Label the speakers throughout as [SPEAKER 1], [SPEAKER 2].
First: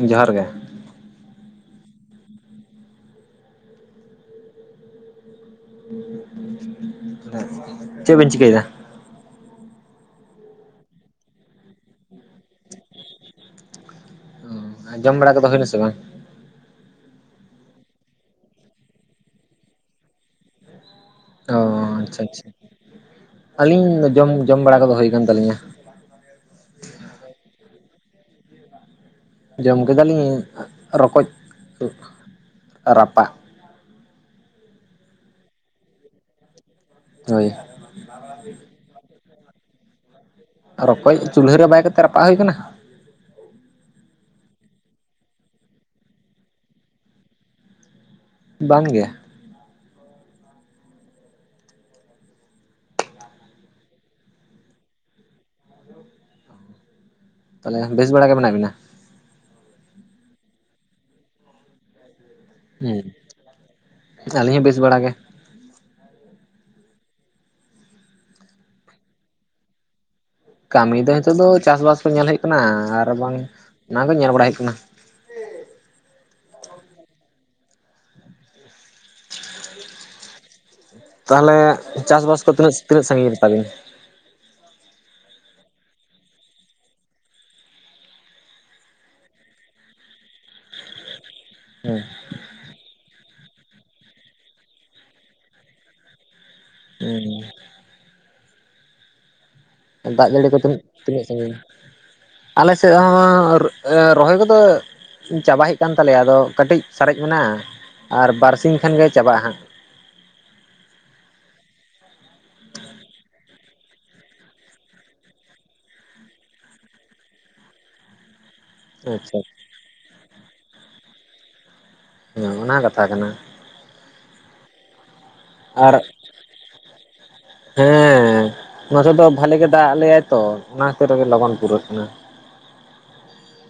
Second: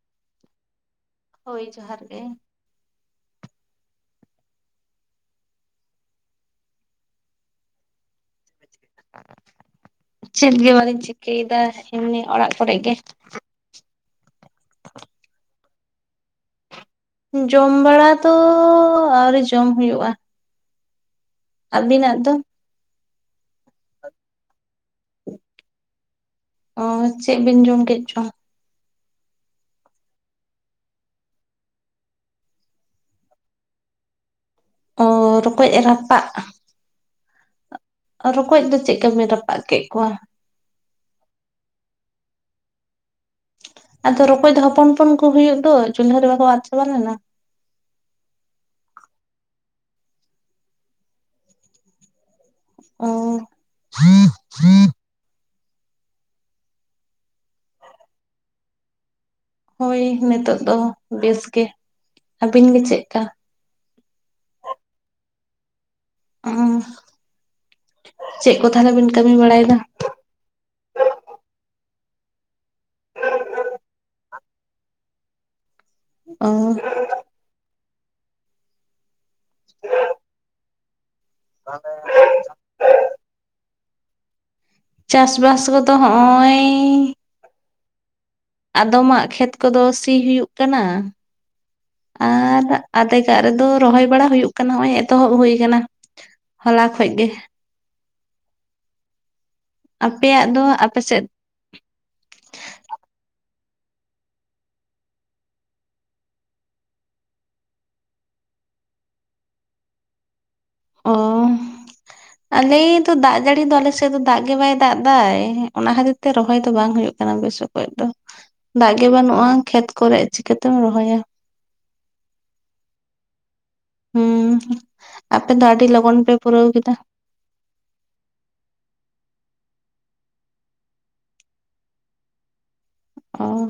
[SPEAKER 1] ᱡᱚᱦᱟᱨ ᱜᱮ
[SPEAKER 2] ᱦᱳᱭ ᱡᱚᱦᱟᱨ ᱜᱮ
[SPEAKER 1] ᱪᱮᱫ ᱵᱤᱱ ᱪᱤᱠᱟᱹᱭᱫᱟ
[SPEAKER 2] ᱪᱮᱫ ᱜᱮ ᱵᱟᱹᱞᱤᱧ ᱪᱤᱠᱟᱹᱭᱮᱫᱟ ᱮᱢᱱᱤ ᱚᱲᱟᱜ ᱠᱚᱨᱮ ᱜᱮ
[SPEAKER 1] ᱟᱨ ᱡᱚᱢ ᱵᱟᱲᱟ ᱠᱚᱫᱚ ᱦᱩᱭᱱᱟᱥᱮ ᱵᱟᱝ
[SPEAKER 2] ᱡᱚᱢ ᱵᱟᱲᱟ ᱫᱚ ᱟᱹᱣᱨᱤ ᱡᱚᱢ ᱦᱩᱭᱩᱜ-ᱟ
[SPEAKER 1] ᱚ ᱟᱪᱪᱷᱟ
[SPEAKER 2] ᱫᱚ
[SPEAKER 1] ᱟᱪᱪᱷᱟ ᱟᱹᱞᱤᱧ ᱡᱚᱢ ᱡᱚᱢ ᱵᱟᱲᱟ ᱠᱚᱫᱚ ᱦᱩᱭ ᱠᱟᱱ ᱛᱟᱹᱞᱤᱧᱟ
[SPEAKER 2] ᱚ ᱪᱮᱫ ᱵᱤᱱ ᱡᱚᱢ ᱠᱮᱫ ᱪᱚ
[SPEAKER 1] ᱡᱚᱢ ᱠᱮᱫᱟᱞᱤᱧ ᱨᱚᱠᱚᱡᱽ ᱨᱟᱯᱟᱜ
[SPEAKER 2] ᱚ ᱨᱚᱠᱚᱡᱽ ᱨᱟᱯᱟᱜ
[SPEAKER 1] ᱦᱳᱭ
[SPEAKER 2] ᱨᱚᱠᱚᱡᱽ ᱫᱚ ᱪᱮᱫ ᱠᱟ ᱵᱤᱱ ᱨᱟᱯᱟᱜ ᱠᱮᱫ ᱠᱚᱣᱟ
[SPEAKER 1] ᱨᱚᱠᱚᱡᱽ ᱪᱩᱞᱦᱟᱹ ᱨᱮ ᱵᱟᱭ ᱠᱟᱛᱮ ᱨᱟᱯᱟᱜ ᱦᱩᱭ ᱠᱟᱱᱟ
[SPEAKER 2] ᱟᱫᱚ ᱨᱚᱠᱚᱡᱽ ᱫᱚ ᱦᱚᱯᱚᱱ ᱦᱚᱯᱚᱱ ᱠᱚ ᱦᱩᱭᱩᱜ ᱫᱚ ᱪᱩᱞᱦᱟᱹ ᱨᱮ ᱵᱟᱠᱚ ᱟᱫᱽ ᱪᱟᱵᱟ ᱞᱮᱱᱟ
[SPEAKER 1] ᱵᱟᱝ ᱜᱮ
[SPEAKER 2] ᱚ [unintelligible]
[SPEAKER 1] ᱛᱟᱦᱚᱞᱮ ᱵᱮᱥ ᱵᱟᱲᱟ ᱜᱮ ᱢᱮᱱᱟᱜ ᱵᱤᱱᱟ
[SPEAKER 2] ᱦᱳᱭ ᱱᱤᱛᱚᱜ ᱫᱚ ᱵᱮᱥ ᱜᱮ ᱟᱹᱵᱤᱱ ᱜᱮ
[SPEAKER 1] ᱦᱩᱸ
[SPEAKER 2] ᱪᱮᱫᱠᱟ
[SPEAKER 1] ᱟᱹᱞᱤᱧ ᱦᱚᱸ ᱵᱮᱥ ᱵᱟᱲᱟ ᱜᱮ
[SPEAKER 2] ᱚ ᱪᱮᱫ ᱠᱚ ᱛᱟᱦᱚᱞᱮᱵᱤᱱ ᱠᱟᱹᱢᱤ ᱵᱟᱲᱟᱭᱮᱫᱟ
[SPEAKER 1] ᱠᱟᱹᱢᱤ ᱫᱚ ᱦᱤᱛᱚᱜ ᱫᱚ ᱪᱟᱥᱵᱟᱥ ᱠᱚ ᱧᱮᱞ ᱦᱩᱭᱩᱜ ᱠᱟᱱᱟ ᱟᱨ ᱵᱟᱝ ᱚᱱᱟ ᱠᱚ ᱧᱮᱞ ᱵᱟᱲᱟ ᱦᱩᱭᱩᱜ ᱠᱟᱱᱟ
[SPEAKER 2] ᱚ [inaudible]
[SPEAKER 1] ᱛᱟᱦᱚᱞᱮ ᱪᱟᱥᱵᱟᱥ ᱠᱚ ᱛᱤᱱᱟᱹᱜ ᱛᱤᱱᱟᱹᱜ ᱥᱟᱺᱜᱤᱧ ᱨᱮᱛᱟᱵᱤᱱ
[SPEAKER 2] ᱪᱟᱥ ᱵᱟᱥ ᱠᱚᱫᱚ ᱦᱚᱜ-ᱚᱭ ᱟᱫᱚᱢᱟᱜ ᱠᱷᱮᱛ ᱠᱚᱫᱚ ᱥᱤ ᱦᱩᱭᱩᱜ ᱠᱟᱱᱟ
[SPEAKER 1] [inaudible]
[SPEAKER 2] ᱟᱨ ᱟᱫᱷᱮᱜᱟᱜ ᱨᱮᱫᱚ ᱨᱚᱦᱚᱭ ᱵᱟᱲᱟ ᱦᱩᱭᱩᱜ ᱠᱟᱱᱟ ᱱᱚᱜ-ᱚᱭ ᱮᱛᱚᱦᱚᱵ ᱦᱩᱭ ᱟᱠᱟᱱᱟ ᱦᱚᱞᱟ ᱠᱷᱚᱡ ᱜᱮ
[SPEAKER 1] ᱫᱟᱜ
[SPEAKER 2] ᱟᱯᱮᱭᱟᱜ
[SPEAKER 1] ᱡᱟᱹᱲᱤ ᱠᱚ
[SPEAKER 2] ᱫᱚ
[SPEAKER 1] ᱛᱤᱱᱟᱹᱜ
[SPEAKER 2] ᱟᱯᱮ ᱥᱮᱫ
[SPEAKER 1] ᱛᱤᱱᱟᱹᱜ ᱥᱟᱺᱜᱤᱧᱟ ᱟᱞᱮ ᱥᱮᱫ ᱦᱚᱸ ᱨᱚᱦᱚᱭ ᱠᱚᱫᱚ ᱪᱟᱵᱟ ᱦᱩᱭᱩᱜ ᱠᱟᱱ ᱛᱟᱞᱮᱭᱟ ᱟᱫᱚ ᱠᱟᱹᱴᱤᱡ ᱥᱟᱨᱮᱡ ᱢᱮᱱᱟᱜ-ᱟ ᱟᱨ ᱵᱟᱨᱥᱤ ᱠᱷᱟᱱᱜᱮ ᱪᱟᱵᱟᱜ-ᱟ ᱦᱟᱸᱜ
[SPEAKER 2] ᱚ
[SPEAKER 1] [inaudible]
[SPEAKER 2] ᱟᱞᱮᱚ ᱫᱟᱜ ᱡᱟᱹᱲᱤ ᱫᱚ ᱟᱞᱮᱥᱮᱫ ᱫᱚ ᱫᱟᱜ ᱜᱮ ᱵᱟᱭ ᱫᱟᱜ ᱮᱫᱟ ᱚᱱᱟ ᱠᱷᱟᱹᱛᱤᱨ ᱛᱮ ᱨᱚᱦᱚᱭ ᱫᱚ ᱵᱟᱝ ᱦᱩᱭᱩᱜ ᱠᱟᱱᱟ ᱢ ᱵᱮᱥ ᱠᱚᱡ ᱫᱚ ᱫᱟᱜ ᱜᱮ
[SPEAKER 1] ᱟᱪᱪᱷᱟ
[SPEAKER 2] ᱵᱟᱹᱱᱩᱜ-ᱟ ᱠᱷᱮᱛ ᱠᱚᱨᱮ ᱪᱤᱠᱟᱹᱛᱮᱢ ᱨᱚᱦᱚᱭᱟ
[SPEAKER 1] ᱚᱱᱟ ᱠᱟᱛᱷᱟ ᱠᱟᱱᱟ
[SPEAKER 2] ᱦᱩᱸ ᱟᱯᱮ ᱫᱚ ᱟᱹᱰᱤ
[SPEAKER 1] ᱟᱨ
[SPEAKER 2] ᱞᱚᱜᱚᱱ ᱯᱮ ᱯᱩᱨᱟᱹᱣ ᱠᱮᱫᱟ
[SPEAKER 1] ᱦᱮᱸ ᱱᱚᱛᱮ ᱫᱚ ᱵᱷᱟᱞᱤ ᱜᱮ ᱫᱟᱜ ᱟ ᱞᱮᱭᱟᱭ ᱛᱚ ᱚᱱᱟ ᱠᱷᱚᱛᱤᱨ ᱛᱮ ᱞᱚᱜᱚᱱ ᱯᱩᱨᱟᱹᱜ ᱠᱟᱱᱟ
[SPEAKER 2] ᱚ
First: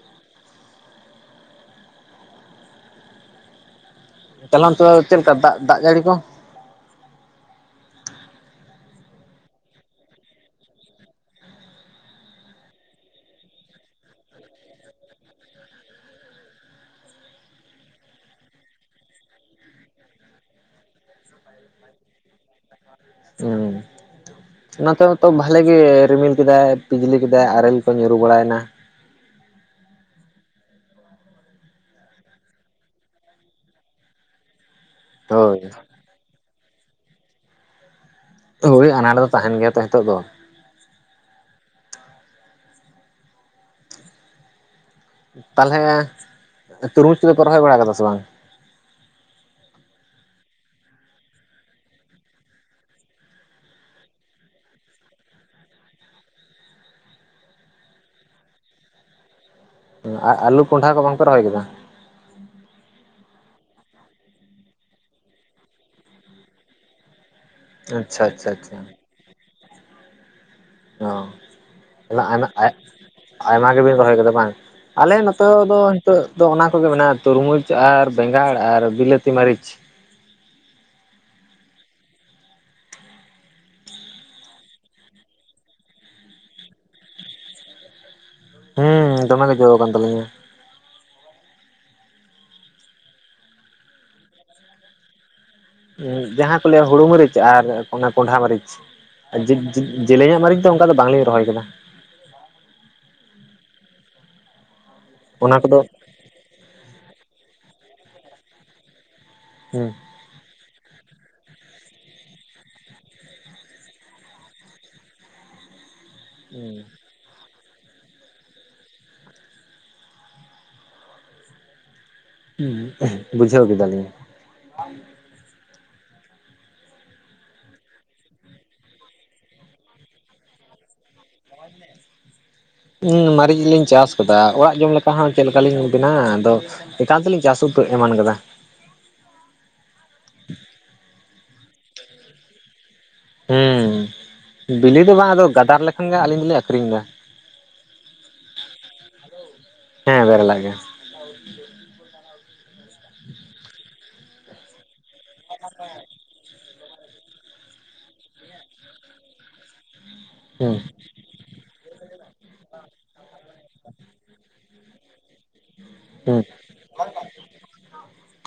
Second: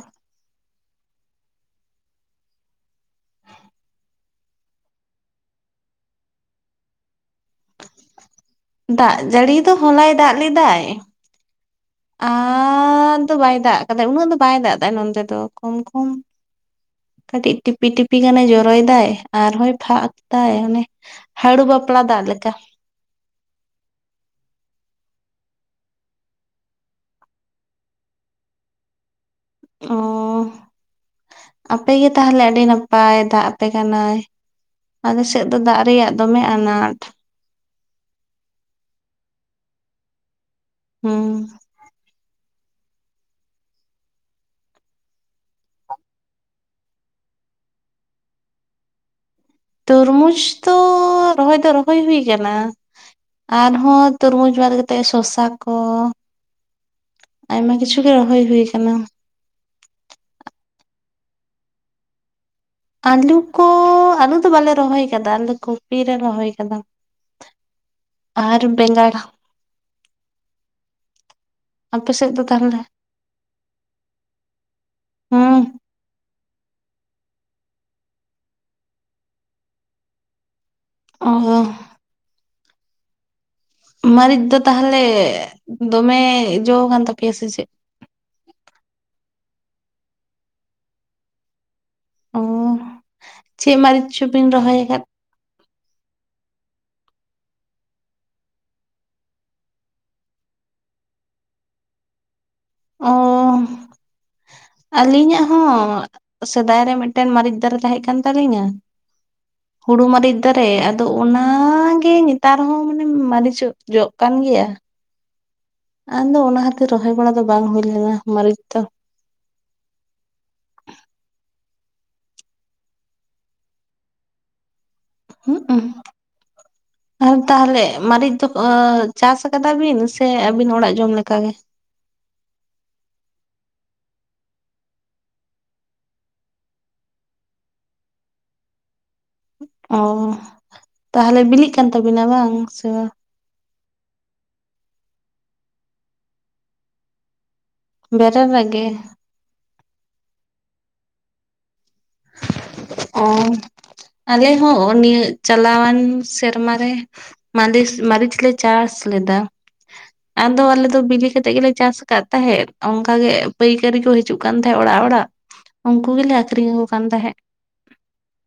[SPEAKER 1] ᱛᱟᱞᱟᱢ ᱛᱚ ᱪᱮᱫ ᱞᱮᱠᱟ ᱫᱟᱜ ᱫᱟᱜ ᱡᱟᱹᱲᱤ ᱠᱚ
[SPEAKER 2] ᱫᱟᱜ ᱡᱟᱹᱲᱤ ᱫᱚ ᱦᱚᱞᱟᱭ ᱫᱟᱜ ᱞᱮᱫᱟᱭ ᱟᱨ ᱫᱚ ᱵᱟᱭ ᱫᱟᱜ ᱠᱟᱫᱟᱭ ᱩᱱᱟᱹᱜ ᱫᱚ ᱵᱟᱭ ᱫᱟᱜ ᱮᱫᱟ ᱱᱚᱛᱮ ᱫᱚ ᱠᱚᱢ ᱠᱚᱢ ᱠᱟᱹᱴᱤᱡ ᱴᱤᱯᱤ ᱴᱤᱯᱤ ᱜᱟᱱᱮ ᱡᱚᱨᱚᱭ ᱫᱟᱭ ᱟᱨᱦᱚᱸᱭ ᱯᱷᱟᱠ ᱫᱟᱭ ᱚᱱᱮ ᱦᱟᱹᱟᱹᱲᱩ ᱵᱟᱯᱞᱟ ᱫᱟᱜ ᱞᱮᱠᱟ
[SPEAKER 1] ᱦᱩᱸ ᱱᱚᱛᱮ ᱦᱚᱸᱛᱚ ᱵᱷᱟᱞᱮ ᱜᱮ ᱨᱤᱢᱤᱞ ᱠᱮᱫᱟᱭ ᱯᱤᱡᱽᱞᱤ ᱠᱮᱫᱟᱭ ᱟᱨᱮᱞ ᱠᱚ ᱧᱩᱨᱩ ᱵᱟᱲᱟᱭᱮᱱᱟ
[SPEAKER 2] ᱚ ᱟᱯᱮᱜ ᱜᱮ ᱛᱟᱦᱚᱞᱮ ᱟᱹᱰᱤ ᱱᱟᱯᱟᱭ ᱫᱟᱜ ᱟᱯᱮ ᱠᱟᱱᱟᱭ ᱟᱞᱮ ᱥᱮᱫ ᱫᱚ
[SPEAKER 1] ᱦᱳᱭ
[SPEAKER 2] ᱫᱟᱜ ᱨᱮᱭᱟᱜ ᱫᱚᱢᱮ ᱟᱱᱟᱴ
[SPEAKER 1] ᱦᱳᱭ ᱟᱱᱟᱴ ᱫᱚ ᱛᱟᱦᱮᱱ ᱜᱮᱭᱟ ᱛᱚ ᱱᱤᱛᱚᱜ ᱫᱚ
[SPEAKER 2] ᱦᱩᱢᱸ
[SPEAKER 1] ᱛᱟᱦᱚᱞᱮ ᱛᱩᱨᱢᱩᱡᱽ ᱠᱚᱫᱚᱯᱮ ᱨᱚᱦᱚᱭ ᱵᱟᱲᱟ ᱠᱟᱫᱟ ᱥᱮ ᱵᱟᱝ
[SPEAKER 2] ᱛᱚᱨᱢᱩᱡᱽ ᱫᱚ ᱨᱚᱦᱚᱭ ᱫᱚ ᱨᱚᱦᱚᱭ ᱦᱩᱭ ᱟᱠᱟᱱᱟ ᱟᱨᱦᱚᱸ ᱛᱩᱨᱢᱩᱡᱽ [unintelligible] ᱛᱮ ᱥᱚᱥᱟ ᱠᱚ ᱟᱭᱢᱟ ᱠᱤᱪᱷᱩ ᱜᱮ ᱨᱚᱦᱚᱭ ᱦᱩᱭ ᱟᱠᱟᱱᱟ
[SPEAKER 1] ᱟᱨ ᱟᱞᱩ ᱠᱚᱸᱰᱷᱟ ᱠᱚ ᱵᱟᱝᱯᱮ ᱨᱚᱦᱚᱭ ᱠᱮᱫᱟ
[SPEAKER 2] ᱟᱞᱩ ᱠᱚ ᱟᱞᱩ ᱫᱚ ᱵᱟᱞᱮ ᱨᱚᱦᱚᱭ ᱠᱟᱫᱟ ᱟᱞᱮ ᱫᱚ ᱠᱚᱯᱤ ᱞᱮ ᱨᱚᱦᱚᱭ ᱠᱟᱫᱟ
[SPEAKER 1] ᱟᱪᱪᱷᱟ ᱟᱪᱪᱷᱟ
[SPEAKER 2] ᱟᱨ
[SPEAKER 1] ᱟᱪᱪᱷᱟ
[SPEAKER 2] ᱵᱮᱸᱜᱟᱲ ᱟᱯᱮ ᱥᱮᱫ ᱫᱚ ᱛᱟᱦᱚᱞᱮ
[SPEAKER 1] [unintelligible] ᱟᱭᱢᱟ ᱜᱮᱵᱤᱱ ᱨᱚᱦᱚᱭ ᱠᱟᱫᱽᱟ ᱵᱟᱝ ᱟᱞᱮ ᱱᱚᱛᱮ
[SPEAKER 2] ᱦᱩᱸ
[SPEAKER 1] ᱫᱚ ᱱᱤᱛᱚᱜ ᱫᱚ ᱚᱱᱟ ᱠᱚᱜᱮ ᱢᱮᱱᱟᱜᱼᱟ ᱛᱩᱨᱢᱩᱡᱽ ᱟᱨ ᱵᱮᱸᱜᱟᱲ ᱟᱨ ᱵᱤᱞᱟᱹᱛᱤ ᱢᱟᱹᱨᱤᱪ
[SPEAKER 2] ᱚᱦᱳ ᱢᱟᱹᱨᱤᱪ ᱫᱚ ᱛᱟᱦᱚᱞᱮ ᱫᱚᱢᱮ ᱡᱚ ᱣᱟᱠᱟᱱ ᱛᱟᱯᱮᱭᱟ ᱥᱮ ᱪᱮᱫ
[SPEAKER 1] ᱦᱮᱸ ᱫᱚᱢᱮ ᱜᱮ ᱡᱚ ᱟᱠᱟᱱᱟᱱ ᱛᱟᱹᱞᱤᱧᱟ
[SPEAKER 2] ᱩᱸ ᱪᱮᱫ ᱢᱟᱹᱨᱤᱪ ᱪᱚ ᱵᱤᱱ ᱨᱚᱦᱚᱭᱟᱠᱟᱫ
[SPEAKER 1] ᱩᱸ ᱡᱟᱦᱟᱸ ᱠᱚ ᱞᱟᱹᱭᱟ ᱦᱩᱲᱩ ᱢᱟᱹᱨᱤᱪ ᱟᱨ ᱚᱱᱟ ᱠᱚᱸᱰᱷᱟ ᱢᱟᱹᱨᱤᱪ ᱡᱮᱧᱞᱮᱧᱟᱜ ᱢᱟᱹᱨᱤᱪ ᱫᱚ ᱚᱱᱠᱟ ᱫᱚ ᱵᱟᱝᱞᱤᱧ ᱨᱚᱦᱚᱭ ᱟᱠᱟᱫᱟ
[SPEAKER 2] ᱚ ᱟᱹᱞᱤᱧᱟᱜ
[SPEAKER 1] ᱚᱱᱟ ᱠᱚᱫᱚ
[SPEAKER 2] ᱦᱚᱸ ᱥᱮᱫᱟᱭ ᱨᱮ ᱢᱤᱫᱴᱮᱱ ᱢᱟᱹᱨᱤᱪ ᱫᱟᱨᱮ ᱛᱟᱦᱮᱸ ᱠᱟᱱ ᱛᱟᱞᱤᱧᱟ
[SPEAKER 1] ᱦᱩᱸ
[SPEAKER 2] ᱦᱩᱲᱩ ᱢᱟᱹᱨᱤᱪ ᱛᱟ ᱨᱮ ᱟᱫᱚ ᱚᱱᱟᱜᱮ ᱱᱮᱛᱟᱨ ᱦᱚᱸ ᱢᱟᱱᱮ ᱢᱟᱹᱨᱤᱪᱚᱜ ᱡᱚᱜ ᱠᱟᱱ ᱜᱮᱭᱟ ᱟᱫᱚ ᱚᱱᱟ ᱠᱷᱟᱹᱛᱤᱨ ᱨᱚᱦᱚᱭ ᱵᱟᱲᱟ ᱫᱚ ᱵᱟᱝ ᱦᱩᱭ ᱞᱮᱱᱟ ᱢᱟᱹᱨᱤᱪ ᱫᱚ
[SPEAKER 1] ᱦᱩᱸ ᱵᱩᱡᱷᱟᱣ ᱠᱮᱫ ᱫᱟᱞᱤᱧ
[SPEAKER 2] ᱦᱩᱸᱜ-ᱩ
[SPEAKER 1] [inaudible]
[SPEAKER 2] ᱟᱨ ᱛᱟᱦᱚᱞᱮ ᱢᱟᱹᱨᱤᱪ ᱫᱚ ᱪᱟᱥ ᱟᱠᱟᱫᱟ ᱵᱤᱱ ᱥᱮ ᱟᱹᱵᱤᱱ ᱚᱲᱟᱜ ᱡᱚᱢᱞᱮᱠᱟ ᱜᱮ?
[SPEAKER 1] [unintelligible] ᱢᱟᱹᱨᱤᱪ ᱜᱮ ᱞᱤᱧ ᱪᱟᱥ ᱟᱠᱟᱫᱟ ᱚᱲᱟᱜ ᱡᱚᱢ ᱞᱮᱠᱟ ᱦᱚᱸ ᱪᱮᱫ ᱞᱮᱠᱟᱞᱤᱧ ᱵᱮᱤᱱᱟ-ᱟ ᱟᱫᱚ᱾ ᱮᱠᱟᱱ ᱛᱮᱞᱤᱧ ᱪᱟᱥ ᱩᱛᱩ ᱮᱢᱟᱱ ᱠᱟᱫᱟ
[SPEAKER 2] ᱚ ᱛᱟᱦᱚᱞᱮ ᱵᱤᱞᱤᱜ ᱠᱟᱱ ᱛᱟᱵᱤᱱᱟ ᱵᱟᱝ ᱥᱮ ᱵᱟ?
[SPEAKER 1] ᱦᱩᱸ ᱵᱤᱞᱤ ᱫᱚ ᱵᱟᱝ ᱟᱫᱚ ᱜᱟᱫᱟᱨ ᱞᱮᱠᱷᱟᱱ ᱜᱮ ᱟᱞᱤᱧ ᱫᱚᱞᱮᱧ ᱟᱠᱷᱨᱤᱧ ᱮᱫᱟ
[SPEAKER 2] ᱵᱮᱨᱮᱞᱟᱜ ᱜᱮ?
[SPEAKER 1] ᱦᱮᱸ ᱵᱮᱨᱮ ᱞᱟᱜ ᱜᱮ
[SPEAKER 2] ᱚ ᱟᱞᱮ ᱦᱚᱸ ᱚ ᱱᱤᱭᱟᱹ ᱪᱟᱞᱟᱣᱟᱱ ᱥᱮᱨᱢᱟᱟᱨ ᱨᱮ ᱢᱟᱞᱤᱥ ᱢᱟᱹᱨᱤᱪ ᱞᱮ ᱪᱟᱥ ᱞᱮᱫᱟ ᱟᱫᱚ
[SPEAKER 1] ᱦᱩᱸ
[SPEAKER 2] ᱟᱞᱮ ᱫᱚ ᱵᱤᱞᱤ ᱠᱟᱛᱮ ᱜᱮᱞᱮ ᱪᱟᱥ ᱠᱟᱫ ᱛᱟᱦᱮᱸᱫ ᱚᱱᱠᱟ ᱜᱮ ᱯᱟᱹᱭᱠᱟᱹᱨᱤ ᱠᱚ ᱦᱤᱡᱩᱜ ᱠᱟᱱ ᱛᱟᱦᱮᱸᱫ ᱚᱲᱟᱜ ᱚᱲᱟᱜ ᱩᱱᱠᱩ ᱜᱮᱞᱮ
[SPEAKER 1] ᱦᱩᱸ
[SPEAKER 2] ᱟᱠᱷᱨᱤᱧ ᱟᱹᱠᱩ ᱠᱟᱱ ᱛᱟᱦᱮᱫ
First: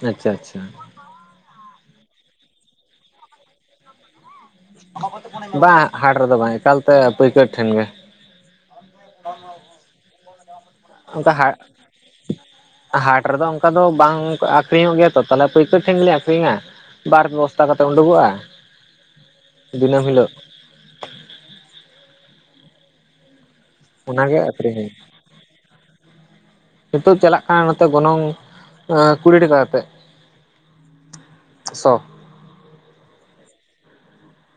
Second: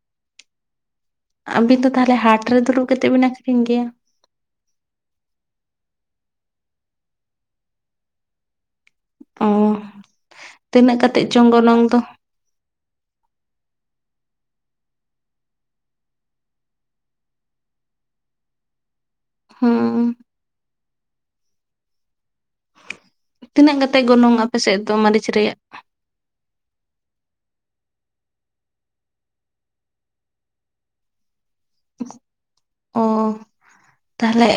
[SPEAKER 1] ᱟᱪᱪᱷᱟ ᱟᱪᱪᱷᱟ
[SPEAKER 2] ᱟᱹᱵᱤᱱ ᱫᱚ ᱛᱟᱦᱚᱞᱮ ᱦᱟᱴ ᱨᱮ ᱫᱩᱲᱩᱵ ᱠᱟᱛᱮᱫ ᱵᱤᱱ ᱟᱠᱷᱨᱤᱧ ᱜᱮᱭᱟ?
[SPEAKER 1] ᱵᱟᱝ ᱦᱟᱴ ᱨᱮᱫᱚ ᱵᱟᱝ ᱮᱠᱟᱞᱛᱮ ᱯᱟᱹᱭᱠᱟᱹᱨ ᱴᱷᱮᱱ ᱜᱮ
[SPEAKER 2] ᱚᱸ ᱛᱤᱱᱟᱹᱜ ᱠᱟᱛᱮ
[SPEAKER 1] ᱚᱱᱠᱟ
[SPEAKER 2] ᱪᱚᱝ
[SPEAKER 1] ᱦᱟᱴ
[SPEAKER 2] ᱜᱚᱱᱚᱝ ᱫᱚ?
[SPEAKER 1] ᱦᱟᱴ ᱨᱮᱫᱚ ᱚᱱᱠᱟ ᱫᱚ ᱵᱟᱝ ᱟᱠᱷᱨᱤᱧᱚᱜ ᱜᱮᱭᱟ ᱛᱚ ᱛᱟᱦᱞᱮ ᱯᱟᱹᱭᱠᱟᱹᱨ ᱴᱷᱮᱱ ᱜᱮᱤᱧ ᱟᱠᱷᱨᱤᱧᱟ ᱵᱟᱨ ᱯᱮ ᱵᱚᱥᱛᱟ ᱠᱟᱛᱮᱜ ᱩᱰᱩᱠᱚᱜᱼᱟ ᱫᱤᱱᱟᱹᱢ
[SPEAKER 2] ᱦᱩᱸ
[SPEAKER 1] ᱦᱤᱞᱟᱹᱜ
[SPEAKER 2] ᱛᱤᱱᱟᱹᱜ ᱠᱟᱛᱮ ᱜᱚᱱᱚᱝ
[SPEAKER 1] ᱚᱱᱟᱜᱮ ᱟᱠᱷᱨᱤᱧ
[SPEAKER 2] ᱟᱯᱮᱥᱮᱫ ᱫᱚ
[SPEAKER 1] ᱦᱩᱭᱩᱜ
[SPEAKER 2] ᱢᱟᱨᱟᱹᱨᱤᱪ ᱨᱮᱭᱟᱜ?
[SPEAKER 1] ᱱᱤᱛᱚᱜ ᱪᱟᱞᱟᱜ ᱠᱟᱱᱟ ᱱᱚᱛᱮ ᱜᱚᱱᱚᱝ ᱠᱩᱲᱤ ᱴᱟᱠᱟ ᱠᱟᱛᱮᱜ ᱡᱚ
[SPEAKER 2] ᱚ ᱛᱟᱦᱚᱞᱮ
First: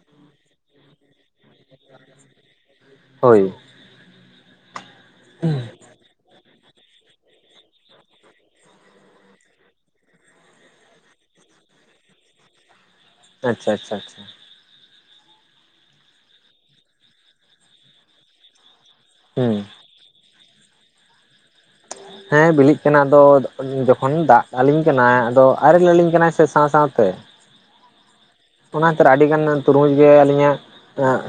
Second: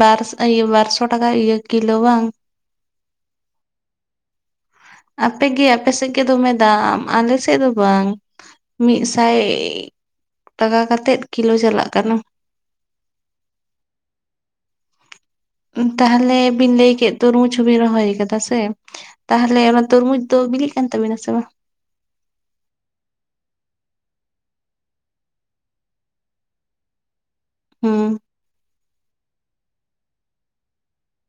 [SPEAKER 2] ᱵᱟᱨᱥ ᱤᱭᱟᱹ ᱵᱟᱨᱥᱚ ᱴᱟᱠᱟ ᱤᱭᱟᱹ ᱠᱤᱞᱳ ᱵᱟᱝ?
[SPEAKER 1] ᱦᱳᱭ
[SPEAKER 2] ᱟᱯᱮᱜᱮ ᱟᱯᱮᱥᱮᱫ ᱜᱮ ᱫᱚᱢᱮ ᱫᱟᱢ ᱟᱞᱮ ᱥᱮᱫ ᱫᱚ ᱵᱟᱝ ᱢᱤᱫᱥᱟᱭ ᱴᱟᱠᱟ ᱠᱟᱛᱮᱫ ᱠᱤᱞᱳ ᱪᱟᱞᱟᱜ ᱠᱟᱱᱟ᱾
[SPEAKER 1] ᱟᱪᱪᱷᱟ ᱟᱪᱷᱟ ᱟᱪᱷᱟ
[SPEAKER 2] ᱛᱟᱦᱚᱞᱮ ᱵᱤᱱ ᱞᱟᱹᱭ ᱠᱮᱫ ᱛᱩᱨᱵᱩᱡᱽ ᱦᱚᱚᱵᱤᱱ ᱨᱚᱦᱚᱭ ᱟᱠᱟᱫᱟ ᱥᱮ
[SPEAKER 1] ᱦᱩᱸ
[SPEAKER 2] ᱛᱟᱦᱚᱞᱮ ᱚᱱᱟ? ᱛᱩᱨᱢᱩᱡᱽ ᱫᱚ ᱵᱤᱞᱤᱜ ᱠᱟᱱ ᱛᱟᱵᱤᱱᱟ ᱥᱮ ᱵᱟᱝ?
[SPEAKER 1] ᱦᱮᱸ ᱵᱤᱞᱤᱜ ᱠᱟᱱᱟ ᱟᱫᱚ ᱡᱚᱠᱷᱚᱱ ᱫᱟᱜ ᱟᱞᱤᱧ ᱠᱟᱱᱟ ᱟᱫᱚ ᱟᱨᱮᱞ ᱟᱹᱞᱤᱧ ᱠᱟᱱᱟᱭ ᱥᱮ ᱥᱟᱶ ᱥᱟᱶᱛᱮ᱾
[SPEAKER 2] ᱦᱩᱸ
[SPEAKER 1] ᱚᱱᱟ ᱛᱤᱨ ᱟᱹᱰᱤᱜᱟᱱ ᱛᱩᱨᱵᱩᱡ ᱜᱮ ᱟᱹᱞᱤᱧᱟᱜ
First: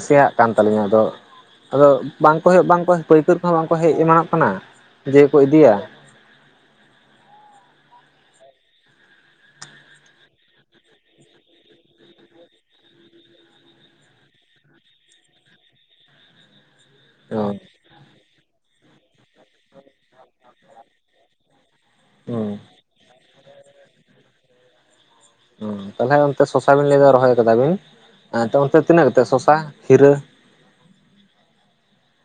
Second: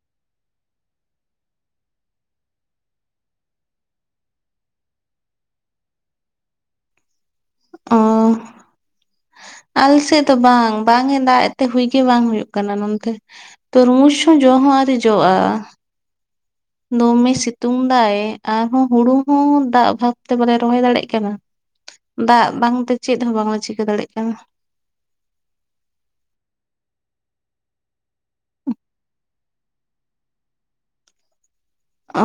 [SPEAKER 1] ᱥᱮᱭᱟᱜ ᱠᱟᱱ ᱛᱟᱹᱞᱤᱧᱟ ᱟᱫᱚ ᱟᱫᱚ ᱵᱟᱝᱠᱚ ᱦᱩᱭᱩᱜ ᱵᱟᱝᱠᱚ ᱯᱟᱹᱭᱠᱟᱹᱨ ᱠᱚᱦᱚᱸ ᱵᱟᱝᱠᱚ ᱦᱮᱡ ᱮᱢᱟᱱᱚᱜ ᱠᱟᱱᱟ ᱡᱮᱠᱚ ᱤᱫᱤᱭᱟ
[SPEAKER 2] ᱚᱸ ᱟᱞᱮ ᱥᱮᱫ ᱫᱚ ᱵᱟᱝ ᱵᱟᱝ ᱮ ᱫᱟᱜ ᱮ ᱛᱮ ᱦᱩᱭᱜᱮ ᱵᱟᱝ ᱦᱩᱭᱩᱜ ᱠᱟᱱᱟ ᱱᱚᱱᱛᱮ ᱛᱚᱨᱢᱩᱡᱽ ᱦᱚᱸ ᱡᱚ ᱦᱚᱸ ᱟᱨᱤ ᱡᱚᱜᱼᱟ ᱫᱚᱢᱮ
[SPEAKER 1] ᱚ
[SPEAKER 2] ᱥᱤᱛᱩᱝ ᱫᱟᱭ ᱟᱨᱦᱚᱸ ᱦᱩᱲᱩ ᱫᱟᱜ ᱵᱷᱟᱵ ᱛᱮ ᱵᱟᱞᱮ ᱨᱚᱦᱚᱭ ᱫᱟᱲᱮᱜ ᱠᱟᱱᱟ ᱫᱟᱜ
[SPEAKER 1] ᱦᱩᱸ
[SPEAKER 2] ᱵᱟᱝᱛᱮ ᱪᱮᱫ ᱦᱚᱸ ᱵᱟᱝᱠᱚ ᱪᱤᱠᱟᱹ ᱫᱟᱲᱮᱜ ᱠᱟᱱᱟ᱾
[SPEAKER 1] ᱛᱟᱦᱚᱞᱮ ᱚᱱᱛᱮ ᱥᱚᱥᱟ ᱵᱤᱱ ᱞᱟᱹᱭᱟ ᱨᱚᱦᱚᱭ ᱠᱟᱫᱟᱵᱤᱱ ᱚᱱᱛᱮ ᱛᱤᱱᱟᱹᱜ ᱠᱟᱛᱮᱫ ᱥᱚᱥᱟ ᱦᱤᱨᱟᱹ?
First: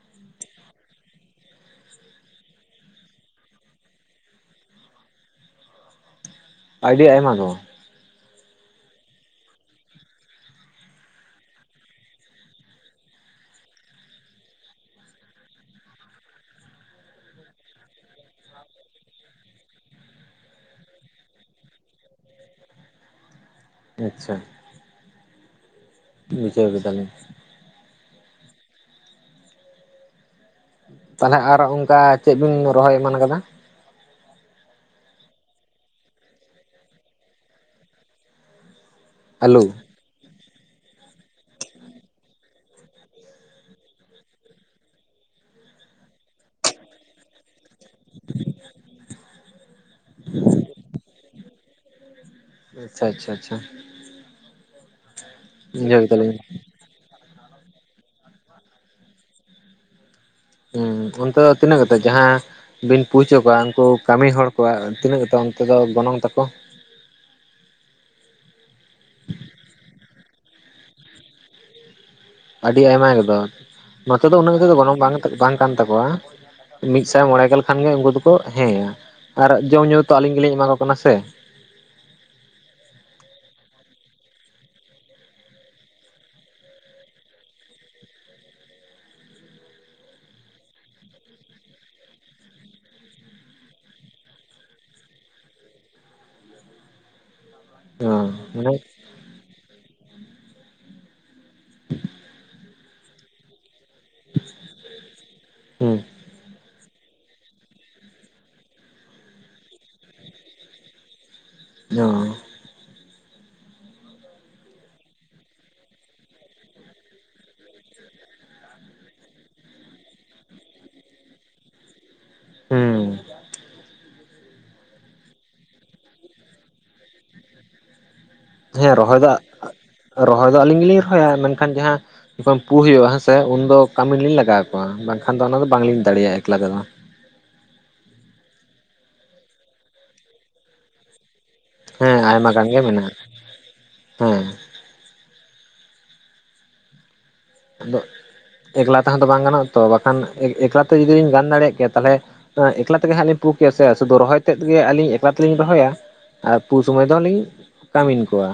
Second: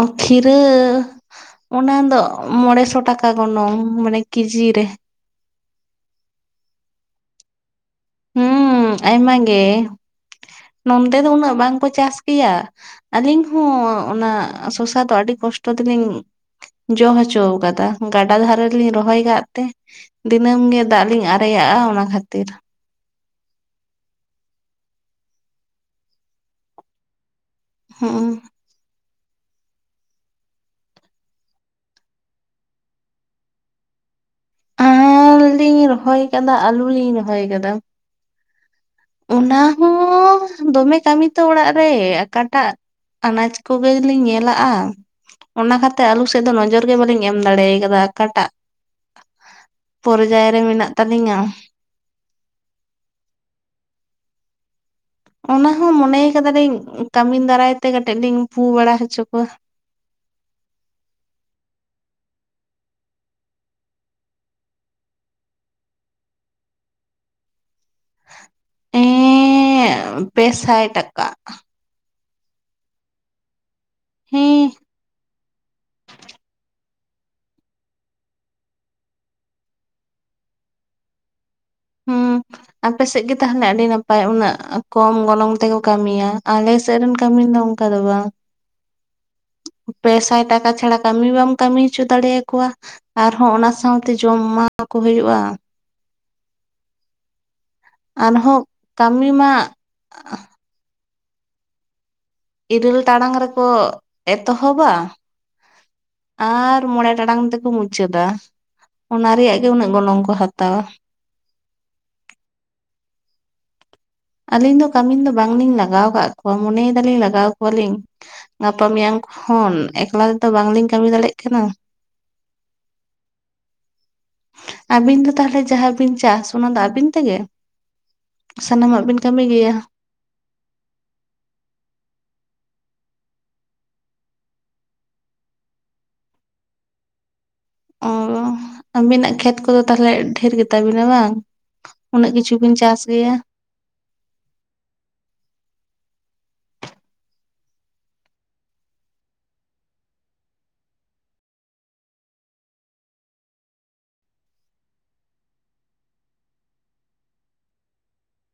[SPEAKER 2] ᱚ ᱠᱷᱤᱨᱟᱹ ᱚᱱᱟ ᱫᱚ ᱢᱚᱬᱮᱥᱚ ᱴᱟᱠᱟ ᱜᱚᱱᱚᱝ ᱢᱟᱱᱮ ᱠᱮᱡᱤ ᱨᱮ᱾
[SPEAKER 1] ᱟᱹᱰᱤ ᱟᱭᱢᱟ ᱫᱚ
[SPEAKER 2] ᱦᱩᱸ ᱟᱭᱢᱟ ᱜᱮ ᱱᱚᱱᱛᱮ ᱫᱚ ᱩᱱᱟᱹᱜ ᱵᱟᱝᱠᱚ ᱪᱟᱥ ᱜᱮᱭᱟ᱾ ᱟᱹᱞᱤᱧ ᱦᱚᱸ ᱚᱱᱟ ᱥᱚᱥᱟ ᱫᱚ ᱟᱹᱰᱤ ᱠᱚᱥᱴᱚ ᱛᱮᱞᱤᱧ ᱡᱚ ᱦᱚᱪᱚ ᱠᱟᱫᱟ ᱜᱟᱰᱟ ᱫᱷᱟᱨᱮ ᱞᱤᱧ ᱨᱚᱦᱚᱭ ᱠᱟᱜ ᱛᱮ ᱫᱤᱱᱟᱹᱢ ᱜᱮ ᱫᱟᱜ ᱞᱤᱧ ᱟᱨᱮᱭᱟᱜᱼᱟ ᱚᱱᱟ ᱠᱷᱟᱹᱛᱤᱨ
[SPEAKER 1] ᱟᱪᱪᱷᱟ ᱵᱩᱡᱟᱹᱣ ᱠᱮᱫᱟ ᱞᱤᱧ
[SPEAKER 2] ᱦᱩᱸᱜ ᱚᱸ
[SPEAKER 1] ᱛᱟᱞᱦᱮ ᱟᱨ ᱚᱱᱠᱟ ᱪᱮᱫ ᱵᱤᱱ ᱨᱚᱦᱚᱭ ᱮᱢᱟᱱ ᱟᱠᱟᱫᱟ?
[SPEAKER 2] ᱟᱨ ᱞᱤᱧ ᱨᱚᱦᱚᱭ ᱟᱠᱟᱫᱟ ᱟᱹᱞᱩ ᱞᱤᱧ ᱨᱚᱦᱚᱭ ᱟᱠᱟᱫᱟ ᱚᱱᱟ
[SPEAKER 1] ᱟᱹᱞᱩ
[SPEAKER 2] ᱦᱚᱸ ᱫᱚᱢᱮ ᱠᱟᱹᱢᱤ ᱛᱚ ᱚᱲᱟᱜ ᱨᱮ ᱟᱠᱟᱴᱟᱜ ᱟᱱᱟᱡ ᱠᱚᱜᱮᱞᱤᱧ ᱧᱮᱞᱟᱜᱼᱟ ᱚᱱᱟ ᱠᱷᱟᱹᱛᱤᱨ ᱟᱞᱩ ᱥᱮᱫ ᱫᱚ ᱱᱚᱡᱚᱨ ᱜᱮ ᱵᱟᱞᱤᱧ ᱮᱢ ᱫᱟᱲᱮ ᱠᱟᱫᱟ ᱚᱠᱟᱴᱟᱜ ᱯᱚᱨᱡᱟᱭ ᱨᱮ ᱢᱮᱱᱟᱜ ᱛᱟᱞᱤᱧᱟ
[SPEAKER 1] ᱟᱪᱪᱷᱟ ᱟᱪᱪᱷᱟ ᱟᱪᱪᱷᱟ
[SPEAKER 2] ᱚᱱᱟᱦᱚᱸ
[SPEAKER 1] ᱵᱩᱡᱷᱟᱹᱣ
[SPEAKER 2] ᱢᱚᱱᱮ
[SPEAKER 1] ᱠᱮᱫᱟᱞᱤᱧ
[SPEAKER 2] ᱠᱟᱫᱟᱞᱤᱧ ᱠᱟᱹᱢᱤᱱ ᱫᱟᱨᱟᱭ ᱛᱮ ᱠᱟᱹᱴᱤᱡ ᱞᱤᱧ ᱯᱩ ᱵᱟᱲᱟ ᱦᱚᱪᱚ ᱠᱚᱣᱟ
[SPEAKER 1] ᱦᱩᱸ ᱚᱱᱛᱮ ᱫᱚ ᱛᱤᱱᱟᱹᱜ ᱠᱟᱛᱮ ᱡᱟᱦᱟᱸ ᱵᱤᱱ ᱯᱩ ᱦᱚᱪᱚ ᱠᱚᱣᱟ ᱩᱱᱠᱩ ᱠᱟᱹᱢᱤ ᱦᱚᱲ ᱠᱚᱣᱟ ᱛᱤᱱᱟᱹᱜ ᱠᱟᱛᱮ ᱚᱱᱛᱮ ᱫᱚ ᱜᱚᱱᱚᱝ ᱛᱟᱠᱚ
[SPEAKER 2] ᱮᱸᱻ ᱯᱮᱥᱟᱭ ᱴᱟᱠᱟ
[SPEAKER 1] ᱟᱹᱰᱤ ᱟᱭᱢᱟ ᱜᱮᱫᱚ ᱱᱚᱛᱮ ᱫᱚ ᱩᱱᱟᱹᱜ ᱟᱛᱮ
[SPEAKER 2] ᱦᱮᱸ
[SPEAKER 1] ᱫᱚ ᱜᱚᱱᱚᱝ ᱵᱟᱝ ᱠᱟᱱ ᱛᱟᱠᱚᱣᱟ ᱢᱤᱫᱥᱟᱭ ᱢᱚᱬᱮ ᱜᱮᱞ ᱠᱷᱟᱱ ᱜᱮ ᱩᱱᱠᱩ ᱫᱚᱠᱚ ᱦᱮᱸᱭᱟ ᱟᱨ ᱡᱚᱢ ᱧᱩ ᱛᱚ ᱟᱞᱤᱧ ᱜᱮᱞᱤᱧ ᱮᱢᱟ ᱠᱚ ᱠᱟᱱᱟ ᱥᱮ [inaudible]
[SPEAKER 2] ᱟᱯᱮᱥᱮᱫ ᱜᱮ ᱛᱟᱦᱞᱮ ᱟᱹᱰᱤ ᱱᱟᱯᱟᱭ ᱩᱱᱟᱹᱜ ᱠᱚᱢ ᱜᱚᱱᱚᱝ ᱛᱮᱠᱚ ᱠᱟᱹᱢᱤᱭᱟ ᱟᱞᱮᱥᱮᱫ ᱨᱮᱱ ᱠᱟᱹᱢᱤ ᱫᱚ ᱚᱝᱠᱟ ᱫᱚ ᱵᱟᱝ
[SPEAKER 1] [inaudible]
[SPEAKER 2] ᱯᱮᱥᱟᱭ ᱴᱟᱠᱟ ᱪᱷᱟᱲᱟ ᱠᱟᱹᱢᱤ ᱵᱟᱢ ᱠᱟᱹᱢᱤ ᱦᱚᱪᱚ ᱫᱟᱲᱮᱭᱟᱠᱚᱣᱟ ᱟᱨᱦᱚᱸ ᱚᱱᱟ ᱥᱟᱶᱛᱮ ᱡᱚᱢ ᱮᱢᱟ ᱠᱚ ᱦᱩᱭᱩᱜᱼᱟ᱾
[SPEAKER 1] ᱦᱚᱸ
[SPEAKER 2] ᱟᱨᱦᱚᱸ
[SPEAKER 1] ᱢᱟᱱᱮ
[SPEAKER 2] ᱠᱟᱹᱢᱤ ᱢᱟ
[SPEAKER 1] [inaudible]
[SPEAKER 2] ᱤᱨᱟᱹᱞ ᱴᱟᱲᱟᱝ ᱨᱮᱠᱚ ᱮᱛᱚᱦᱚᱵᱟ
[SPEAKER 1] ᱦᱩᱸ
[SPEAKER 2] ᱟᱨ ᱢᱚᱬᱮ ᱴᱟᱲᱟᱝ ᱛᱮᱠᱚ ᱢᱩᱪᱟᱹᱫᱟ ᱚᱱᱟ ᱨᱮᱭᱟᱜ ᱜᱮ ᱩᱱᱟᱹᱜ ᱜᱚᱱᱚᱝ ᱠᱚ ᱦᱟᱛᱟᱣᱟ
[SPEAKER 1] ᱡᱚᱸ
[SPEAKER 2] ᱟᱹᱞᱤᱧ ᱫᱚ ᱠᱟᱹᱢᱤᱱ ᱫᱚ ᱵᱟᱝᱞᱤᱧ ᱞᱟᱜᱟᱣ ᱠᱟᱜ ᱠᱚᱣᱟ ᱢᱚᱱᱮᱭ ᱫᱟᱞᱤᱧ ᱞᱟᱜᱟᱣ ᱠᱚᱣᱟᱞᱤᱧ ᱜᱟᱯᱟ ᱢᱮᱭᱟᱝ ᱠᱷᱚᱱ ᱮᱠᱞᱟ ᱛᱮᱫᱚ ᱵᱟᱝᱞᱤᱧ ᱠᱟᱹᱢᱤ ᱫᱟᱲᱮᱜ ᱠᱟᱱᱟ
[SPEAKER 1] ᱦᱩᱸ
[SPEAKER 2] ᱟᱹᱵᱤᱱ ᱫᱚ ᱛᱟᱦᱚᱞᱮ ᱡᱟᱦᱟᱸ ᱵᱤᱱ ᱪᱟᱥ ᱚᱱᱟ ᱫᱚ ᱟᱹᱵᱤᱱ ᱛᱮᱜᱮ
[SPEAKER 1] ᱦᱮᱸ
[SPEAKER 2] ᱥᱟᱱᱟᱢᱟᱜ
[SPEAKER 1] ᱨᱚᱦᱚᱭ
[SPEAKER 2] ᱵᱤᱱ
[SPEAKER 1] ᱫᱚ,
[SPEAKER 2] ᱠᱟᱹᱢᱤ ᱜᱮᱭᱟ
[SPEAKER 1] ᱨᱚᱦᱚᱭ ᱫᱚ ᱟᱹᱞᱤᱧ ᱜᱮᱞᱤᱧ ᱨᱚᱦᱚᱭᱟ ᱢᱮᱱᱠᱷᱟᱱ ᱡᱟᱦᱟᱸ ᱡᱚᱠᱷᱚᱱ ᱯᱩ ᱦᱩᱭᱩᱜᱼᱟ ᱦᱮᱸᱥᱮ ᱩᱱᱫᱚ ᱠᱟᱹᱢᱤ ᱞᱤᱧ ᱞᱟᱜᱟᱣ ᱠᱚᱣᱟ ᱵᱟᱝᱠᱷᱟᱱ ᱫᱚ ᱚᱱᱟ ᱫᱚ ᱵᱟᱝᱞᱤᱧ ᱫᱟᱲᱮᱭᱟᱜᱼᱟ ᱮᱠᱞᱟ ᱛᱮᱫᱚ
[SPEAKER 2] ᱚᱸ ᱟᱹᱵᱤᱱᱟᱜ ᱠᱷᱮᱛ ᱠᱚᱫᱚ ᱛᱟᱦᱚᱞᱮ ᱰᱷᱮᱨ ᱜᱮ ᱛᱟᱵᱤᱱᱟ ᱵᱟᱝ
[SPEAKER 1] ᱦᱮᱸ
[SPEAKER 2] ᱩᱱᱟᱹᱜ
[SPEAKER 1] ᱟᱭᱢᱟ
[SPEAKER 2] ᱠᱤᱪᱷᱩ
[SPEAKER 1] ᱜᱟᱱ
[SPEAKER 2] ᱵᱤᱱ
[SPEAKER 1] ᱜᱮ
[SPEAKER 2] ᱪᱟᱥ
[SPEAKER 1] ᱢᱮᱱᱟᱜᱼᱟ
[SPEAKER 2] ᱜᱮᱭᱟ
[SPEAKER 1] ᱦᱮᱸ ᱟᱫᱚ ᱮᱠᱞᱟ ᱛᱮᱦᱚᱸ ᱛᱚ ᱵᱟᱝ ᱜᱟᱱᱚᱜᱼᱟ ᱛᱚ ᱵᱟᱠᱷᱟᱱ ᱮᱠᱞᱟᱛᱮ ᱡᱩᱫᱤ ᱞᱤᱧ ᱜᱟᱱ ᱫᱟᱲᱮᱭᱟᱜ ᱠᱮᱭᱟ ᱛᱟᱦᱚᱞᱮ ᱮᱠᱞᱟ ᱛᱮᱜᱮ ᱦᱟᱸ ᱞᱤᱧ ᱯᱩ ᱠᱮᱭᱟ ᱥᱮ ᱥᱩᱫᱩ ᱨᱚᱦᱚᱭ ᱛᱮᱫ ᱜᱮ ᱟᱹᱞᱤᱧ ᱮᱠᱞᱟ ᱛᱮᱞᱤᱧ ᱨᱚᱦᱚᱭᱟ ᱟᱨ ᱯᱩ ᱥᱳᱢᱚᱹᱭ ᱫᱚᱞᱤᱧ ᱠᱟᱹᱢᱤᱱ ᱠᱚᱣᱟ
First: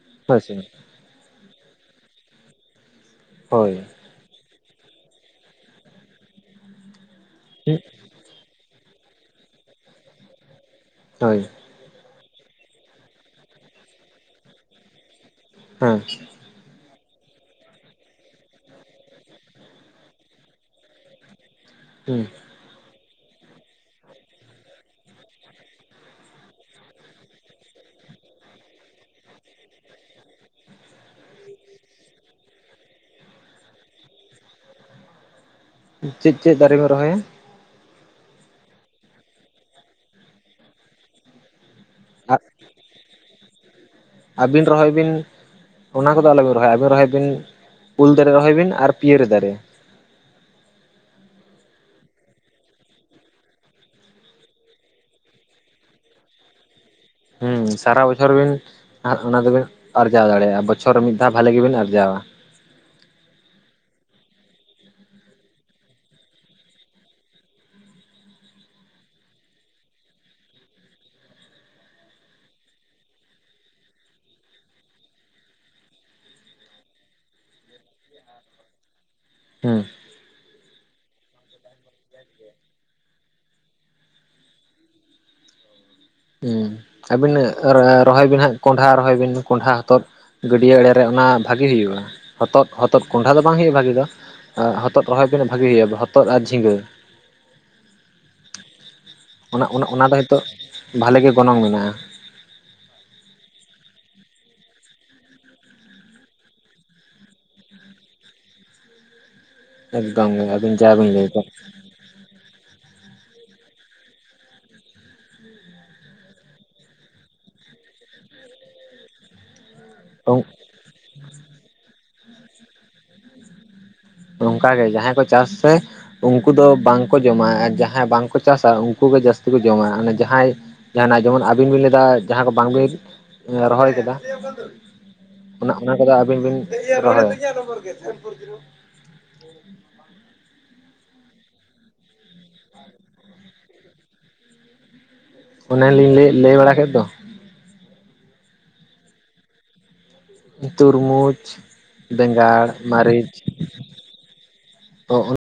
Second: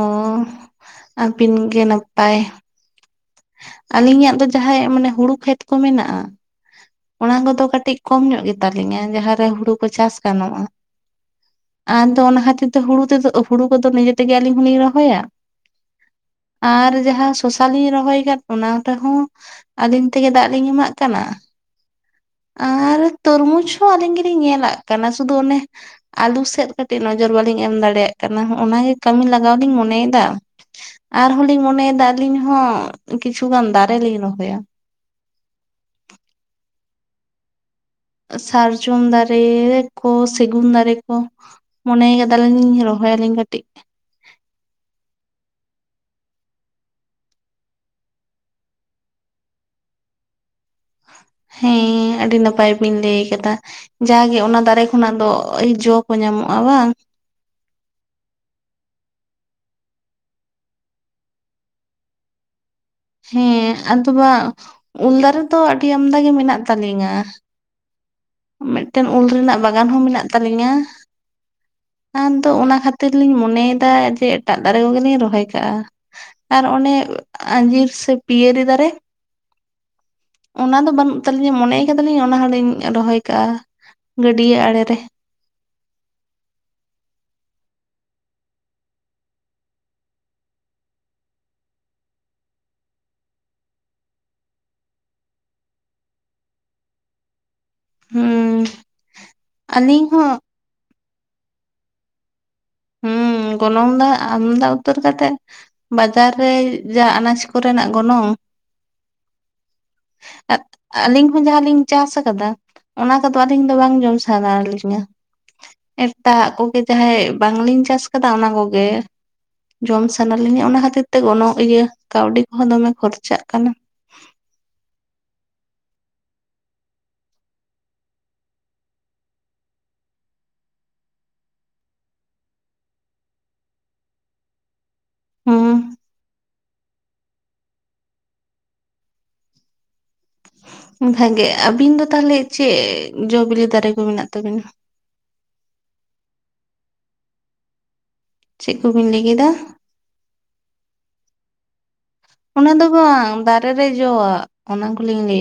[SPEAKER 2] ᱚᱸ
[SPEAKER 1] ᱦᱳᱭ ᱥᱮ
[SPEAKER 2] ᱟᱵᱤᱱ ᱜᱮ ᱱᱟᱯᱟᱭ
[SPEAKER 1] ᱦᱳᱭ
[SPEAKER 2] ᱟᱹᱞᱤᱧᱟᱜ ᱫᱚ ᱡᱟᱦᱟᱸ ᱢᱟᱱᱮ ᱦᱩᱲᱩ ᱠᱷᱮᱛ ᱠᱚ ᱢᱮᱱᱟᱜᱼᱟ ᱚᱱᱟ ᱠᱚᱫᱚ
[SPEAKER 1] ᱦᱩᱸ
[SPEAKER 2] ᱠᱟᱹᱴᱤᱡ ᱠᱚᱢ ᱧᱚᱜ ᱜᱮᱛᱟᱟᱞᱤᱧᱟ ᱡᱟᱦᱟᱸᱨᱮ ᱦᱩᱲᱩ ᱠᱚ ᱪᱟᱥ ᱜᱟᱱᱚᱜᱼᱟ
[SPEAKER 1] ᱦᱳᱭ
[SPEAKER 2] ᱟᱫᱚ ᱚᱱᱟ ᱠᱷᱟᱹᱛᱤᱨ ᱛᱮ ᱦᱩᱲᱩ ᱛᱮᱫᱚ ᱦᱩᱲᱩ ᱠᱚᱫᱚ ᱱᱤᱡᱮ ᱛᱮᱜᱮ ᱟᱹᱞᱤᱧ ᱦᱚᱞᱤᱧ ᱨᱚᱦᱚᱭᱟ
[SPEAKER 1] ᱦᱮᱸ
[SPEAKER 2] ᱟᱨ ᱡᱟᱦᱟᱸ ᱥᱟᱥᱟ ᱞᱤᱧ ᱨᱚᱦᱚᱭ ᱚᱱᱟ ᱨᱮᱦᱚᱸ ᱟᱹᱞᱤᱧ ᱛᱮᱜᱮ ᱫᱟᱜ ᱞᱤᱧ ᱮᱢᱟᱜ ᱠᱟᱱᱟ
[SPEAKER 1] ᱦᱩᱸ
[SPEAKER 2] ᱟᱨ ᱛᱚᱨᱢᱩᱡᱽ ᱦᱚᱸ ᱟᱹᱞᱤᱧ ᱜᱮᱞᱤᱧ ᱧᱮᱞᱟᱜ ᱠᱟᱱᱟ ᱥᱩᱫᱩ ᱚᱱᱮ ᱟᱞᱩ ᱥᱮᱫ ᱠᱟᱹᱴᱤᱡ ᱱᱚᱡᱚᱨ ᱵᱟᱞᱤᱧ ᱮᱢ ᱫᱟᱲᱮᱭᱟᱜ ᱠᱟᱱᱟ ᱚᱱᱟᱜ ᱜᱮ ᱠᱟᱹᱢᱤ ᱞᱟᱜᱟᱣ ᱞᱤᱧ ᱢᱚᱱᱮᱭᱮᱫᱟ ᱟᱨᱦᱚᱸ ᱟᱞᱤᱧ ᱞᱤᱧ ᱢᱚᱱᱮᱭᱮᱫᱟ ᱟᱹᱞᱤᱧ ᱦᱚᱸ ᱠᱤᱪᱷᱩᱜᱟᱱ ᱫᱟᱨᱮ ᱞᱤᱧ ᱨᱚᱦᱚᱭᱟ
[SPEAKER 1] ᱪᱮᱫ ᱪᱮᱫ ᱫᱟᱨᱮ ᱠᱚ ᱨᱚᱦᱚᱭᱟ
[SPEAKER 2] ᱥᱟᱨᱡᱚᱢ ᱫᱟᱨᱮ ᱠᱚ ᱥᱮᱜᱩᱱ ᱫᱟᱨᱮ ᱠᱚ ᱢᱚᱱᱮ ᱠᱟᱫᱟᱞᱤᱧ ᱨᱚᱦᱚᱭᱟᱞᱤᱧ ᱠᱟᱹᱴᱤᱡ
[SPEAKER 1] ᱟᱹᱵᱤᱱ ᱨᱚᱦᱚᱭ ᱵᱤᱱ ᱚᱱᱟ ᱠᱚᱫᱚ ᱟᱞᱚᱵᱤᱱ ᱨᱚᱦᱚᱭᱟ ᱟᱹᱵᱤᱱ ᱨᱚᱦᱚᱭ ᱵᱤᱱ ᱩᱞ ᱫᱟᱨᱮ ᱨᱚᱦᱚᱭ ᱵᱤᱱ ᱟᱨ ᱯᱤᱭᱟᱹᱨᱤ ᱫᱟᱨᱮ
[SPEAKER 2] ᱦᱮᱸ ᱟᱹᱰᱤ ᱱᱟᱯᱟᱭ ᱵᱤᱱ ᱞᱟᱹᱭ ᱟᱠᱟᱫᱟ ᱡᱟᱜᱮ ᱚᱱᱟ ᱫᱟᱨᱮ ᱠᱷᱚᱱᱟᱜ ᱫᱚ ᱡᱚ ᱠᱚ ᱧᱟᱢᱚᱜᱼᱟ ᱵᱟᱝ
[SPEAKER 1] ᱦᱸᱩ ᱥᱟᱨᱟ ᱵᱚᱪᱷᱚᱨ ᱵᱤᱱ ᱚᱱᱟ ᱫᱚᱵᱤᱱ ᱟᱨᱡᱟᱣ ᱫᱟᱲᱮᱭᱟᱜᱼᱟ ᱵᱚᱪᱷᱚᱨ ᱢᱤᱫ ᱫᱷᱟᱣ ᱵᱷᱟᱞᱞᱤ ᱜᱮᱵᱤᱱ ᱟᱨᱡᱟᱣᱟ
[SPEAKER 2] ᱦᱮᱸ ᱟᱫᱚ ᱱᱟᱜ ᱩᱞ ᱫᱟᱨᱮ ᱫᱚ ᱟᱹᱰᱤ ᱟᱢᱫᱟ ᱜᱮ ᱢᱮᱱᱟᱜ ᱛᱟᱞᱤᱧᱟ ᱢᱤᱫᱴᱮᱱ ᱩᱞ ᱨᱮᱱᱟᱜ ᱵᱟᱜᱟᱱ ᱦᱚᱸ ᱢᱮᱱᱟᱜ ᱛᱟᱹᱟᱞᱤᱧᱟ ᱟᱫᱚ ᱚᱱᱟ ᱠᱷᱟᱹᱛᱤᱨ ᱞᱤᱧ ᱢᱚᱱᱮᱭᱮᱫᱟ ᱡᱮ ᱮᱴᱟᱜ ᱫᱟᱨᱮ ᱠᱚᱜᱮᱞᱤᱧ ᱨᱚᱦᱚᱭ ᱠᱟᱜᱼᱟ ᱟᱨ ᱚᱱᱮ ᱟᱸᱡᱤᱨ ᱥᱮ ᱯᱤᱭᱟᱹᱨᱤ ᱫᱟᱨᱮ
[SPEAKER 1] ᱦᱮᱸ
[SPEAKER 2] ᱚᱱᱟ ᱫᱚ ᱵᱟᱹᱱᱩᱜ ᱛᱟᱹᱞᱤᱧᱟ ᱢᱚᱱᱮᱭ ᱠᱟᱫᱟᱞᱤᱧ ᱚᱱᱟ ᱦᱚᱸᱞᱤᱧ ᱨᱚᱦᱚᱭ ᱠᱟᱜᱼᱟ ᱜᱟᱹᱰᱭᱟᱹ ᱟᱲᱮ ᱨᱮ
[SPEAKER 1] ᱦᱸ ᱟᱵᱤᱱ ᱨᱚᱦᱚᱭ ᱵᱤᱱ ᱦᱟᱸᱜ ᱠᱚᱸᱰᱷᱟ ᱨᱚᱦᱚᱭ ᱵᱤᱱ ᱠᱚᱸᱰᱷᱟ ᱦᱚᱛᱚᱜ ᱜᱟᱹᱰᱭᱟᱹ ᱮᱲᱮᱨᱮ ᱚᱱᱟ ᱵᱷᱟᱜᱤ ᱦᱩᱭᱩᱜᱼᱟ ᱦᱚᱛᱚᱫ ᱠᱚᱸᱰᱷᱟ ᱫᱚ ᱵᱟᱝ ᱦᱩᱭᱩᱜᱼᱟ ᱵᱷᱟᱹᱜᱤ ᱫᱚ ᱟᱨ ᱦᱚᱛᱚᱫ ᱨᱚᱦᱚᱭ ᱵᱤᱱ ᱵᱷᱟᱹᱜᱮ ᱦᱩᱭᱩᱜᱼᱟ ᱦᱚᱛᱚᱫ ᱟᱨ ᱡᱷᱤᱸᱜᱟᱹ
[SPEAKER 2] ᱦᱩᱸ
[SPEAKER 1] ᱚᱱᱟ
[SPEAKER 2] ᱟᱹᱞᱤᱧ
[SPEAKER 1] ᱚᱱᱟ ᱫᱚ
[SPEAKER 2] ᱦᱚᱸ
[SPEAKER 1] ᱦᱚᱛᱚᱜ ᱵᱷᱟᱞᱮ ᱜᱮ ᱜᱚᱱᱚᱝ ᱢᱮᱱᱟᱜᱼᱟ
[SPEAKER 2] ᱦᱩᱸ ᱜᱚᱱᱚᱝ ᱫᱚ ᱟᱢᱫᱟ ᱩᱛᱟᱹᱨ ᱠᱟᱛᱮᱜ ᱵᱟᱡᱟᱨ ᱨᱮ ᱡᱟ ᱟᱱᱟᱡ ᱠᱚᱨᱮᱱᱟᱜ ᱜᱚᱱᱚᱝ
[SPEAKER 1] ᱮᱠᱫᱚᱢ ᱜᱮ ᱟᱹᱵᱤᱱ ᱡᱟ ᱵᱤᱱ
[SPEAKER 2] ᱟᱹᱞᱤᱧ ᱦᱚᱸ
[SPEAKER 1] ᱞᱟᱹᱭᱠᱮᱫ
[SPEAKER 2] ᱡᱟᱦᱟᱸ ᱞᱤᱧ ᱪᱟᱥ ᱟᱠᱟᱫᱟ ᱚᱱᱟ ᱠᱚᱫᱚ ᱟᱹᱞᱤᱧ ᱫᱚ ᱵᱟᱝ ᱡᱚᱢ ᱥᱟᱱᱟ ᱞᱤᱧᱟ ᱮᱴᱟᱜ ᱠᱚᱜᱮ ᱡᱟᱦᱟᱸᱟᱭ ᱵᱟᱝᱞᱤᱧ ᱪᱟᱥ ᱟᱠᱟᱫᱟ ᱚᱱᱟ ᱠᱚᱜᱮ ᱡᱚᱢ ᱥᱟᱱᱟ ᱞᱤᱧᱟ ᱚᱱᱟ ᱠᱷᱟᱹᱛᱤᱨ ᱛᱮ ᱛᱮ ᱩᱱᱟᱜ ᱤᱭᱟᱹ ᱠᱟᱹᱣᱰᱤ ᱠᱚᱦᱚᱸ ᱫᱚᱢᱮ ᱠᱷᱚᱨᱪᱟᱜ ᱠᱟᱱᱟ
[SPEAKER 1] ᱱᱚᱝᱠᱟ ᱜᱮ ᱡᱟᱦᱟᱸᱭ ᱠᱚ ᱪᱟᱥ ᱥᱮ ᱩᱱᱠᱩ ᱫᱚ ᱵᱟᱝᱠᱚ ᱡᱚᱢᱟ ᱟᱨ ᱡᱟᱦᱟᱸᱭ ᱵᱟᱝᱠᱚ ᱪᱟᱥᱟ ᱩᱱᱠᱩ ᱜᱮ ᱡᱟᱹᱥᱛᱤ ᱠᱚ ᱡᱚᱢᱟ ᱡᱟᱦᱟᱸᱭ ᱡᱟᱦᱟᱱᱟᱜ ᱡᱮᱢᱚᱱ ᱟᱹᱵᱤᱱ ᱵᱤᱱ ᱞᱟᱹᱭ ᱫᱟ ᱡᱟᱦᱟᱸ ᱠᱚ ᱵᱟᱝ ᱵᱤᱱ [unintelligible] ᱨᱚᱦᱚᱭ ᱠᱮᱫᱟ᱾ ᱚᱱᱟ ᱚᱱᱟ
[SPEAKER 2] ᱦᱩᱸ
[SPEAKER 1] ᱠᱚᱫᱚ ᱟᱹᱵᱤᱱ ᱵᱤᱱ ᱨᱚᱦᱚᱭᱟ᱾ [unintelligible]
[SPEAKER 2] ᱵᱷᱟᱜᱮ ᱟᱹᱵᱤᱱ ᱫᱚ ᱛᱟᱦᱚᱞᱮ ᱪᱮᱫ ᱡᱚ ᱵᱤᱞᱤ ᱫᱟᱨᱮ ᱠᱚ ᱢᱮᱱᱟᱜ ᱛᱟᱵᱤᱱᱟ
[SPEAKER 1] ᱚᱱᱮ ᱞᱤᱧ ᱞᱟᱹᱭ ᱮᱫ ᱞᱟᱹᱭ ᱵᱟᱲᱟ ᱠᱮᱫ ᱫᱚ᱾
[SPEAKER 2] ᱪᱮᱫ ᱠᱚᱵᱤᱱ ᱞᱟᱹᱭ ᱠᱮᱫᱟ
[SPEAKER 1] ᱛᱩᱨᱢᱩᱡᱽ
[SPEAKER 2] ᱚᱱᱟ
[SPEAKER 1] ᱵᱮᱸᱜᱟᱲ
[SPEAKER 2] ᱫᱚ
[SPEAKER 1] ᱢᱟᱹᱨᱤᱪ
[SPEAKER 2] ᱵᱟᱝ ᱫᱟᱨᱮ ᱨᱮ ᱡᱚᱣᱟᱜ ᱚᱱᱟ ᱠᱚᱞᱤᱧ
[SPEAKER 1] ᱚ
[SPEAKER 2] ᱞᱟᱹᱮᱫ